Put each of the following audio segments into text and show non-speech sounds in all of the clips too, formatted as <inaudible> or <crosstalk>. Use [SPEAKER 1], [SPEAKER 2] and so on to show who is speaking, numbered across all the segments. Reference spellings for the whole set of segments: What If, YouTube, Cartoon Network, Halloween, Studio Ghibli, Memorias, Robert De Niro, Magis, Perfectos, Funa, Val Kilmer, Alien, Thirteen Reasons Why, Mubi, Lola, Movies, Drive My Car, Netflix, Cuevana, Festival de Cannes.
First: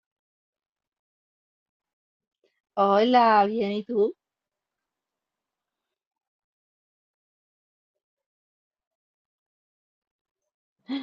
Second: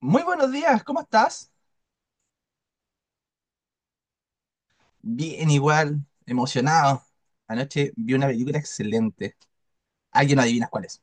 [SPEAKER 1] Muy buenos días, ¿cómo estás?
[SPEAKER 2] Hola, bien, ¿y tú?
[SPEAKER 1] Bien, igual, emocionado. Anoche vi una película excelente. Alguien no adivinas cuál es.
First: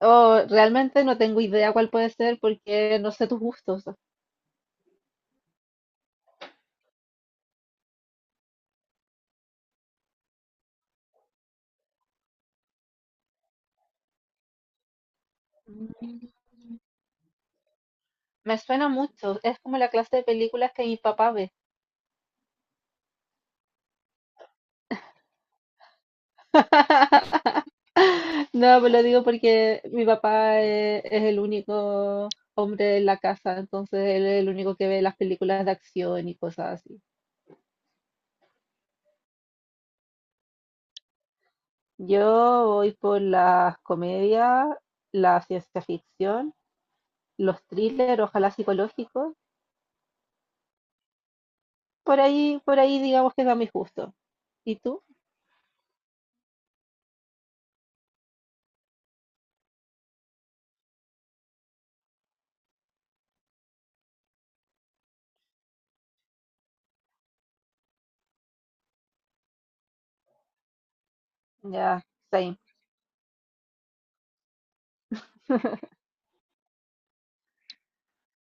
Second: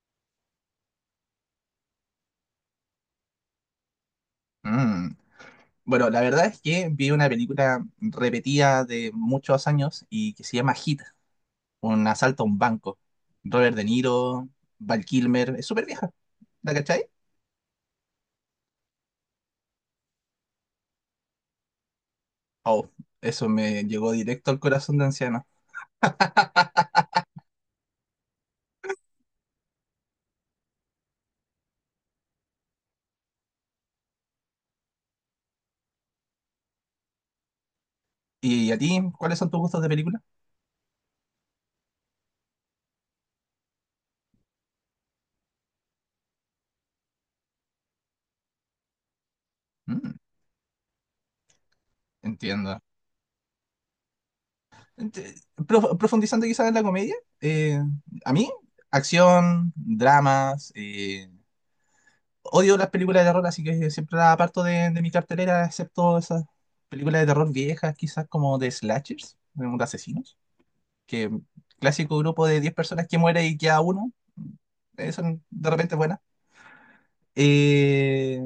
[SPEAKER 2] Oh, realmente no tengo idea cuál puede ser porque no sé tus gustos.
[SPEAKER 1] Mm. Bueno, la verdad es que vi una película repetida de muchos años y que se llama Hit, un asalto a un banco. Robert De Niro, Val Kilmer, es súper vieja,
[SPEAKER 2] Mm.
[SPEAKER 1] ¿la cachai?
[SPEAKER 2] Me suena mucho, es como la clase de películas que mi papá ve.
[SPEAKER 1] Oh, eso me llegó directo al corazón de anciano.
[SPEAKER 2] <laughs> No, me lo digo porque mi papá es, el único hombre en la casa, entonces él es el único que ve las películas de acción y cosas así.
[SPEAKER 1] ¿Y a ti, cuáles son tus gustos de película?
[SPEAKER 2] Yo voy por las comedias, la ciencia ficción, los thrillers, ojalá psicológicos.
[SPEAKER 1] Mm,
[SPEAKER 2] Por
[SPEAKER 1] Entiendo.
[SPEAKER 2] ahí digamos que va mi gusto. ¿Y tú?
[SPEAKER 1] Ent- Profundizando quizás en la comedia, eh, a mí, acción, dramas, odio las películas de terror, así que siempre las aparto de mi cartelera, excepto esas películas de terror viejas, quizás como de slashers, de unos asesinos, que
[SPEAKER 2] Ya,
[SPEAKER 1] clásico grupo
[SPEAKER 2] same.
[SPEAKER 1] de 10 personas que muere y queda uno, son de repente
[SPEAKER 2] <laughs>
[SPEAKER 1] buenas. Eh,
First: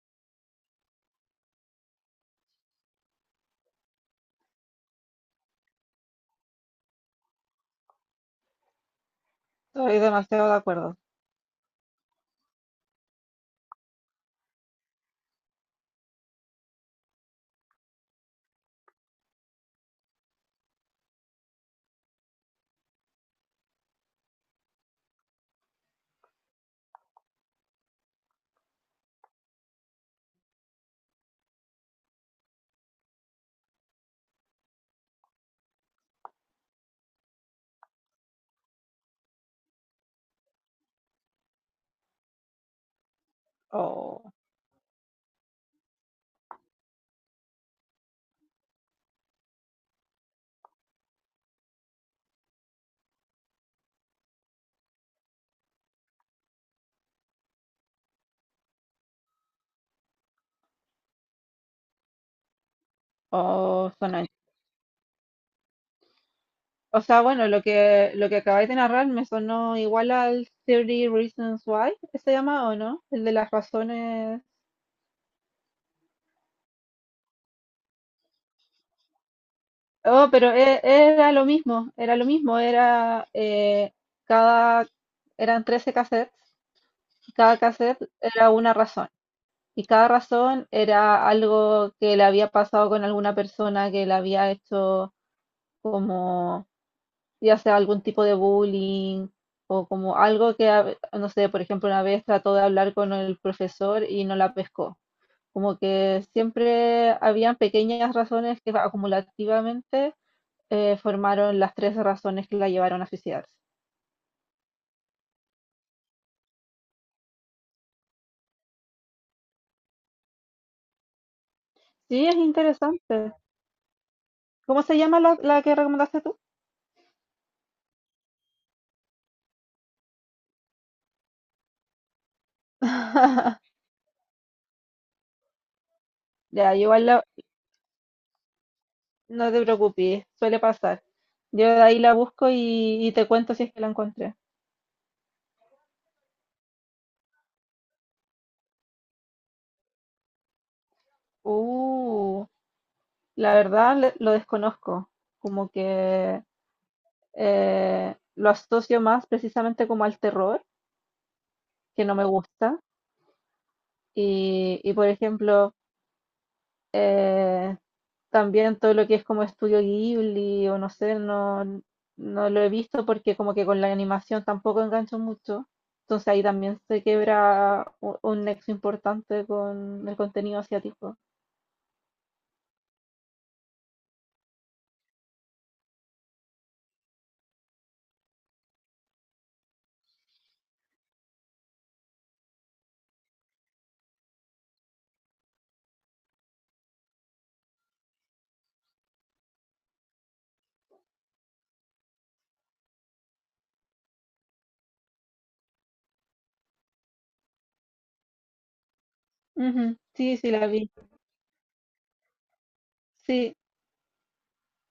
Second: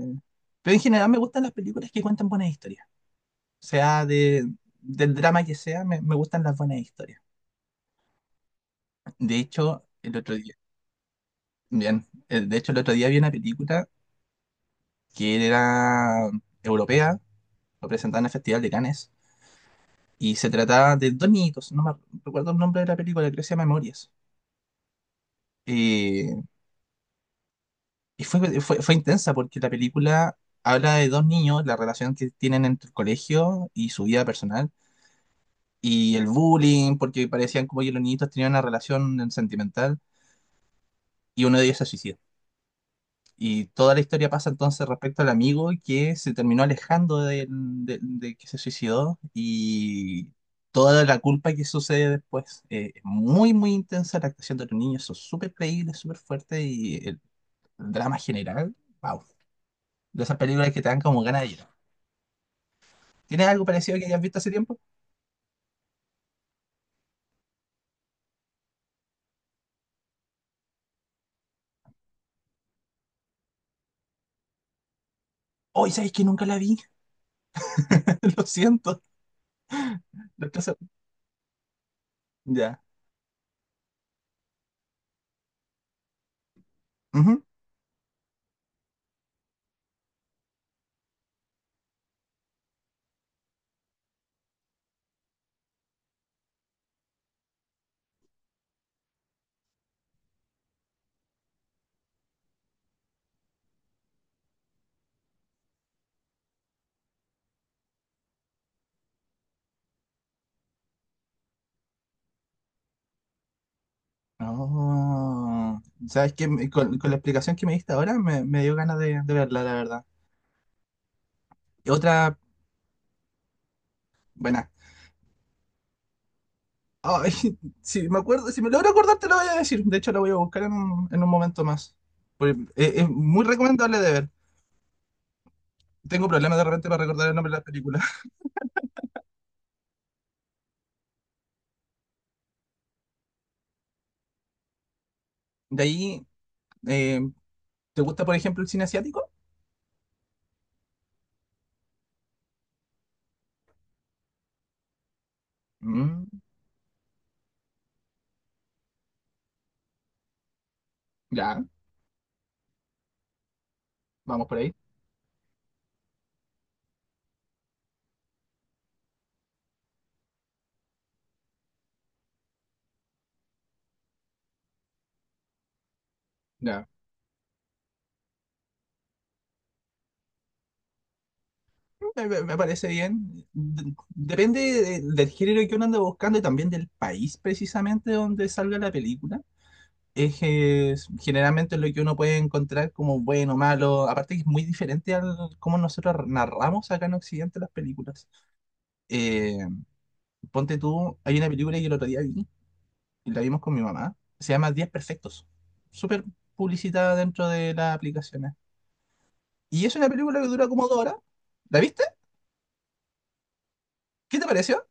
[SPEAKER 1] pero en general me gustan las películas que cuentan buenas historias, o sea, del drama que sea, me gustan las buenas historias. De hecho,
[SPEAKER 2] Estoy
[SPEAKER 1] el otro
[SPEAKER 2] demasiado
[SPEAKER 1] día.
[SPEAKER 2] de acuerdo.
[SPEAKER 1] Bien. De hecho el otro día vi una película que era europea, lo presentaban en el Festival de Cannes, y se trataba de dos niñitos, no me recuerdo el nombre de la película, creo que se llama Memorias. Eh, y fue intensa porque la película habla de dos niños, la relación que tienen entre el colegio y su vida personal, y el bullying, porque parecían como que los niñitos tenían una relación sentimental, y uno de ellos se suicida. Y toda la historia
[SPEAKER 2] o
[SPEAKER 1] pasa entonces respecto al amigo que se terminó alejando de que se suicidó y toda la culpa que sucede después. Es muy, muy intensa la actuación de los niños, son súper creíbles, súper fuertes y el drama general, wow. De esas películas que te dan como ganas de llorar. ¿Tienes algo
[SPEAKER 2] o
[SPEAKER 1] parecido que hayas
[SPEAKER 2] suena-
[SPEAKER 1] visto hace tiempo?
[SPEAKER 2] O sea, bueno, lo que acabáis de narrar me sonó igual al 30 Reasons Why, ¿se llama o no? El de las razones.
[SPEAKER 1] Hoy, ¿sabes que nunca la vi? <laughs> Lo siento.
[SPEAKER 2] Oh,
[SPEAKER 1] Lo
[SPEAKER 2] pero
[SPEAKER 1] que hace-
[SPEAKER 2] era lo mismo,
[SPEAKER 1] Ya.
[SPEAKER 2] cada, eran 13 cassettes, y
[SPEAKER 1] Ujú.
[SPEAKER 2] cada cassette era una razón, y cada razón era algo que le había pasado con alguna persona que le había hecho como ya sea algún tipo de bullying o como algo que, no sé, por ejemplo, una vez trató de hablar con el profesor y no la pescó. Como que siempre habían pequeñas razones que acumulativamente formaron las tres razones que la llevaron a suicidarse.
[SPEAKER 1] Oh, ¿sabes qué? Con la explicación que me diste ahora me dio ganas de verla, la verdad. Y
[SPEAKER 2] Sí, es
[SPEAKER 1] otra,
[SPEAKER 2] interesante.
[SPEAKER 1] buena.
[SPEAKER 2] ¿Cómo se llama la que recomendaste tú?
[SPEAKER 1] Ay, <laughs> si me acuerdo, si me logro acordar te lo voy a decir. De hecho, la voy a buscar en un momento más. Porque, es muy
[SPEAKER 2] <laughs>
[SPEAKER 1] recomendable de ver. Tengo problemas de
[SPEAKER 2] Ya,
[SPEAKER 1] repente para
[SPEAKER 2] igual
[SPEAKER 1] recordar el nombre de las películas. <laughs>
[SPEAKER 2] no te preocupes, suele pasar. Yo de ahí la busco y te cuento si es que la encontré.
[SPEAKER 1] De ahí, eh, ¿te gusta, por ejemplo, el cine asiático?
[SPEAKER 2] Uh. La verdad lo desconozco, como
[SPEAKER 1] Mm,
[SPEAKER 2] que lo asocio más precisamente como al terror,
[SPEAKER 1] ya,
[SPEAKER 2] que no me gusta.
[SPEAKER 1] vamos por ahí.
[SPEAKER 2] Por ejemplo, eh, también todo lo que es como estudio Ghibli o no sé, no, no lo he visto porque como que con la animación tampoco engancho mucho. Entonces ahí también
[SPEAKER 1] Ya.
[SPEAKER 2] se quebra un nexo importante con el contenido asiático.
[SPEAKER 1] Me parece bien. Depende del género que uno ande buscando y también del país precisamente donde salga la película. Es, generalmente lo que uno puede encontrar como bueno, malo. Aparte que es muy diferente al cómo nosotros narramos acá en Occidente las películas. Eh, ponte tú, hay una película que el otro día vi, y la vimos con mi mamá, se llama 10 Perfectos. Súper publicitada dentro de las aplicaciones. Y es
[SPEAKER 2] Ujú,
[SPEAKER 1] una
[SPEAKER 2] sí,
[SPEAKER 1] película que
[SPEAKER 2] sí, la
[SPEAKER 1] dura como
[SPEAKER 2] vi.
[SPEAKER 1] 2 horas. ¿La viste?
[SPEAKER 2] Sí,
[SPEAKER 1] ¿Qué te pareció?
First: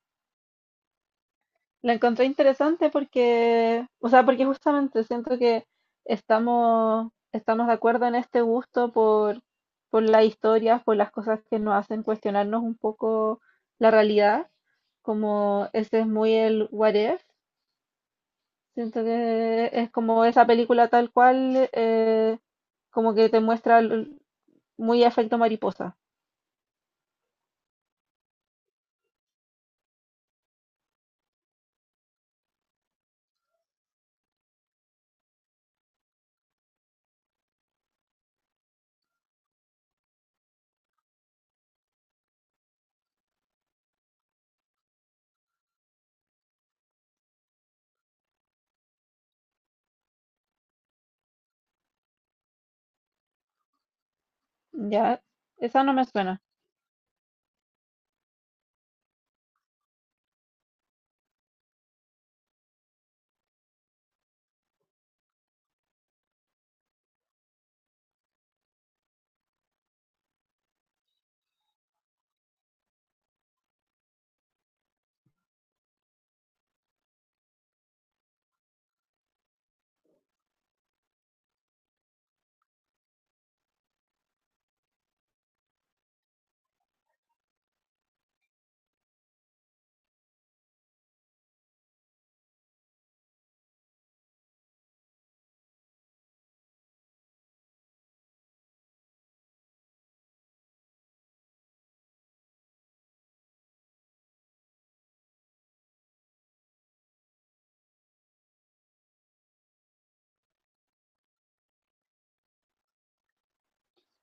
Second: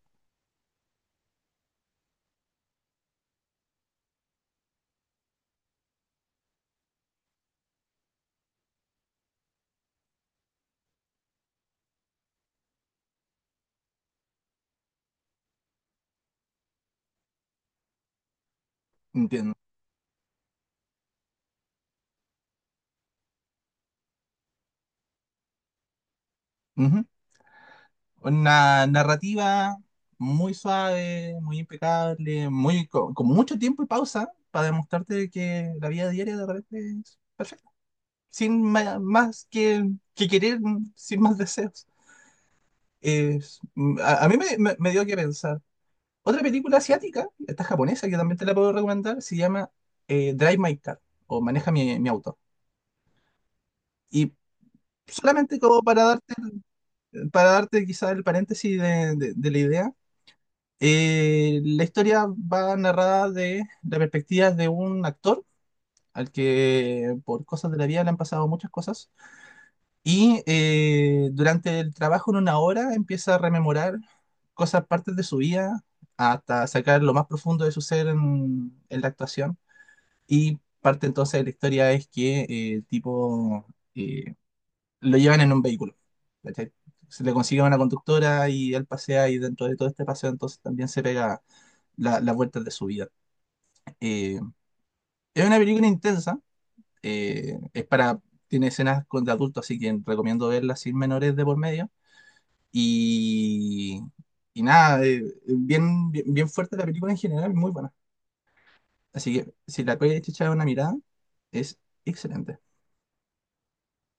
[SPEAKER 2] la encontré interesante porque, o sea, porque justamente siento que estamos de acuerdo en este gusto por las historias, por las cosas que nos hacen cuestionarnos un poco la realidad, como ese es muy el What If, siento
[SPEAKER 1] Entiendo.
[SPEAKER 2] que es como esa película tal cual, como que te muestra muy efecto mariposa,
[SPEAKER 1] Una narrativa muy suave, muy impecable, muy con mucho tiempo y pausa para demostrarte que la vida diaria de repente es perfecta, sin más que, querer, sin más deseos. Es- a mí me dio que pensar. Otra película asiática, esta japonesa, que también te la puedo recomendar, se llama Drive My Car o Maneja mi auto. Y
[SPEAKER 2] ¿ya?
[SPEAKER 1] solamente como
[SPEAKER 2] Esa no me suena.
[SPEAKER 1] para darte quizá el paréntesis de la idea. La historia va narrada de la perspectiva de un actor al que por cosas de la vida le han pasado muchas cosas y durante el trabajo en una hora empieza a rememorar cosas, partes de su vida hasta sacar lo más profundo de su ser en la actuación y parte entonces de la historia es que el tipo eh, lo llevan en un vehículo. ¿Cachai? Se le consigue una conductora y él pasea y dentro de todo este paseo entonces también se pega las vueltas de su vida. Eh, es una película intensa, es para, tiene escenas con de adultos, así que recomiendo verla sin menores de por medio. Y, y nada, bien, bien, bien fuerte la película en general, muy buena. Así que si la puedes echar una mirada, es excelente.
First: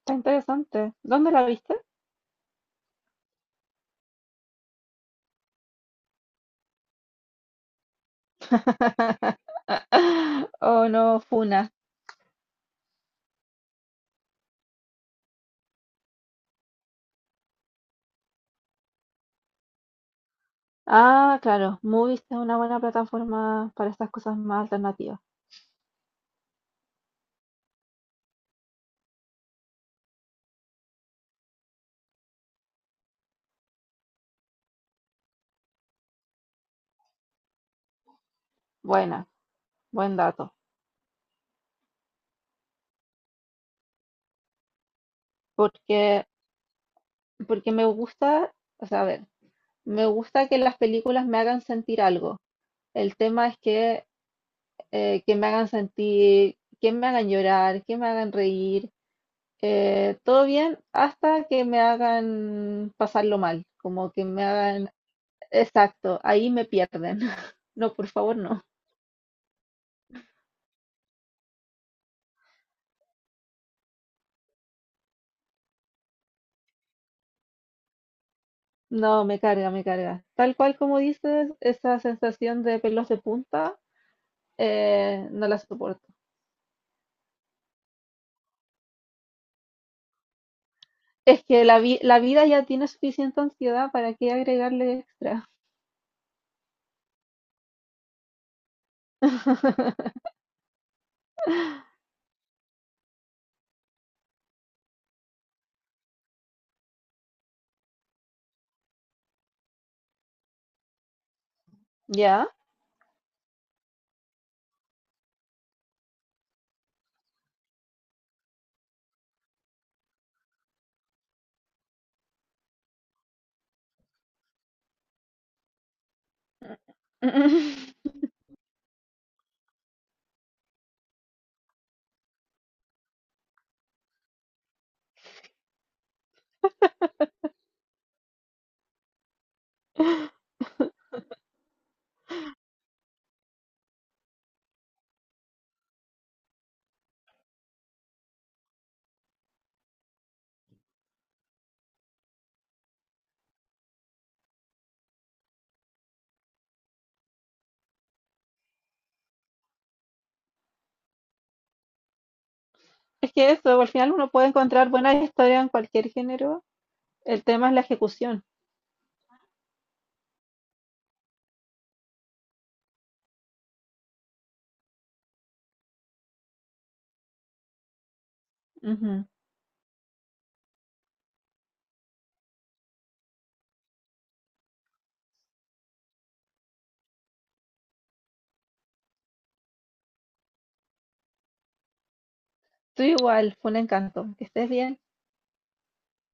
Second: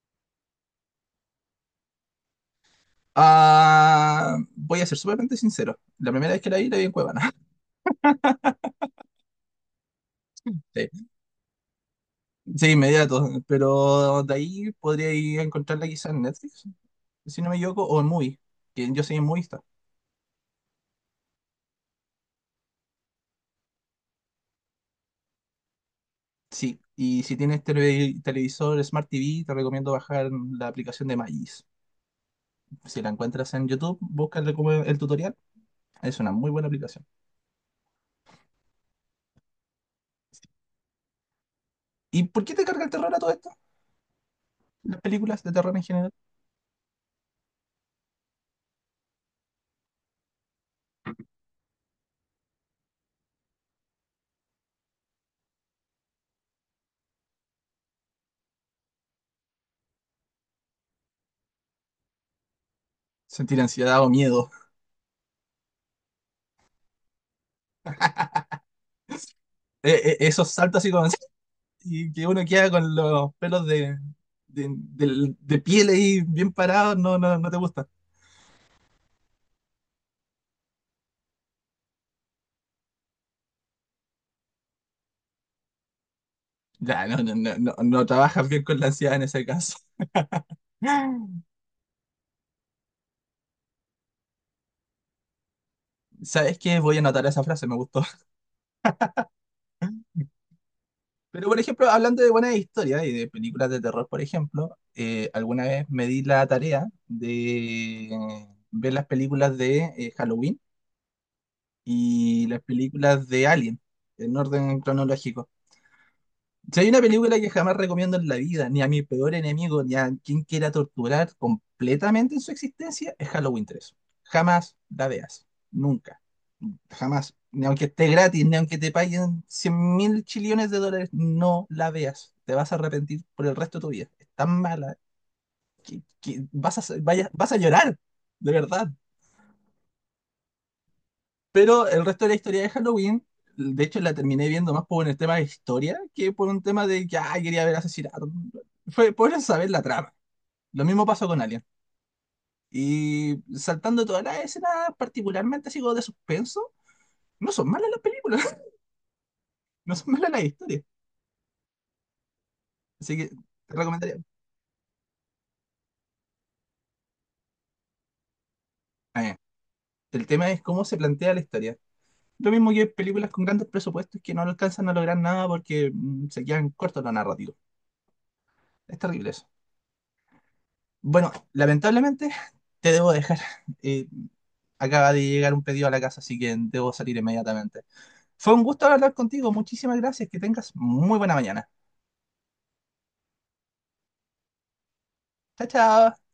[SPEAKER 2] Está interesante. ¿Dónde la viste?
[SPEAKER 1] Ah, voy a ser sumamente sincero. La primera vez que la vi en Cuevana. <laughs>
[SPEAKER 2] <laughs> ¿O
[SPEAKER 1] Sí,
[SPEAKER 2] no, Funa?
[SPEAKER 1] sí, inmediato. Pero de ahí podría ir a encontrarla quizás en Netflix, si no me equivoco, o en Mubi, que yo soy en Mubi.
[SPEAKER 2] Ah, claro, Movies es una buena plataforma para estas cosas más alternativas.
[SPEAKER 1] Sí, y si tienes televisor Smart TV, te recomiendo bajar la aplicación de Magis. Si la encuentras en YouTube, búscale como el tutorial. Es una muy buena aplicación.
[SPEAKER 2] Buena, buen dato.
[SPEAKER 1] ¿Y por qué te carga el terror a todo esto? Las películas de terror en general.
[SPEAKER 2] Porque, porque me gusta, o sea, a ver, me gusta que las películas me hagan sentir algo. El tema es que me hagan sentir, que me hagan llorar, que me hagan reír, todo bien, hasta que me hagan pasarlo
[SPEAKER 1] Sentir
[SPEAKER 2] mal,
[SPEAKER 1] ansiedad o
[SPEAKER 2] como que me
[SPEAKER 1] miedo.
[SPEAKER 2] hagan, exacto, ahí me pierden. <laughs> No, por favor, no.
[SPEAKER 1] Esos saltos así como así. Y que uno queda con los pelos de piel ahí bien parados, no, no, no te gusta.
[SPEAKER 2] No, me carga, me carga. Tal cual como dices, esa sensación de pelos de punta, no la soporto.
[SPEAKER 1] Ya, no, no, no, no, no trabajas bien con la ansiedad en ese caso.
[SPEAKER 2] Es
[SPEAKER 1] <laughs>
[SPEAKER 2] que la vida ya tiene suficiente ansiedad, ¿para qué agregarle extra?
[SPEAKER 1] ¿Sabes qué? Voy a anotar esa frase, me gustó.
[SPEAKER 2] <laughs>
[SPEAKER 1] Pero, por ejemplo, hablando de buenas historias y de películas de terror, por ejemplo, alguna vez me di la tarea de ver las películas de Halloween
[SPEAKER 2] Ya.
[SPEAKER 1] y las películas de Alien, en orden cronológico. Si hay una película que jamás recomiendo en la vida, ni a mi peor enemigo, ni a quien quiera torturar completamente en su existencia, es Halloween 3. Jamás la veas. Nunca. Jamás. Ni aunque esté
[SPEAKER 2] <laughs>
[SPEAKER 1] gratis, ni aunque te paguen 100.000 chillones de dólares, no la veas. Te vas a arrepentir por el resto de tu vida. Es tan mala que vas a, vas a llorar. De verdad. Pero el resto de la historia de Halloween, de hecho la terminé viendo más por un tema de historia que por un tema de que "Ay, quería ver asesinato". Fue por saber la trama. Lo mismo pasó con Alien. Y saltando todas las escenas, particularmente así como de suspenso, no son malas las películas, <laughs> no son malas las historias. Así que
[SPEAKER 2] Es que
[SPEAKER 1] te
[SPEAKER 2] eso, al final
[SPEAKER 1] recomendaría.
[SPEAKER 2] uno puede encontrar buenas historias en cualquier género. El tema es la ejecución.
[SPEAKER 1] Ah, ya. El tema es cómo se plantea la historia. Lo mismo que películas con grandes presupuestos que no alcanzan a lograr nada porque se quedan cortos los narrativos. Es
[SPEAKER 2] Ujú.
[SPEAKER 1] terrible eso. Bueno, lamentablemente <laughs> te debo dejar. Eh, Acaba de llegar un pedido a la casa, así que debo salir inmediatamente. Fue un gusto hablar contigo. Muchísimas gracias. Que tengas muy buena mañana.
[SPEAKER 2] Tú igual, fue un encanto. Que estés bien.
[SPEAKER 1] Chao, chao.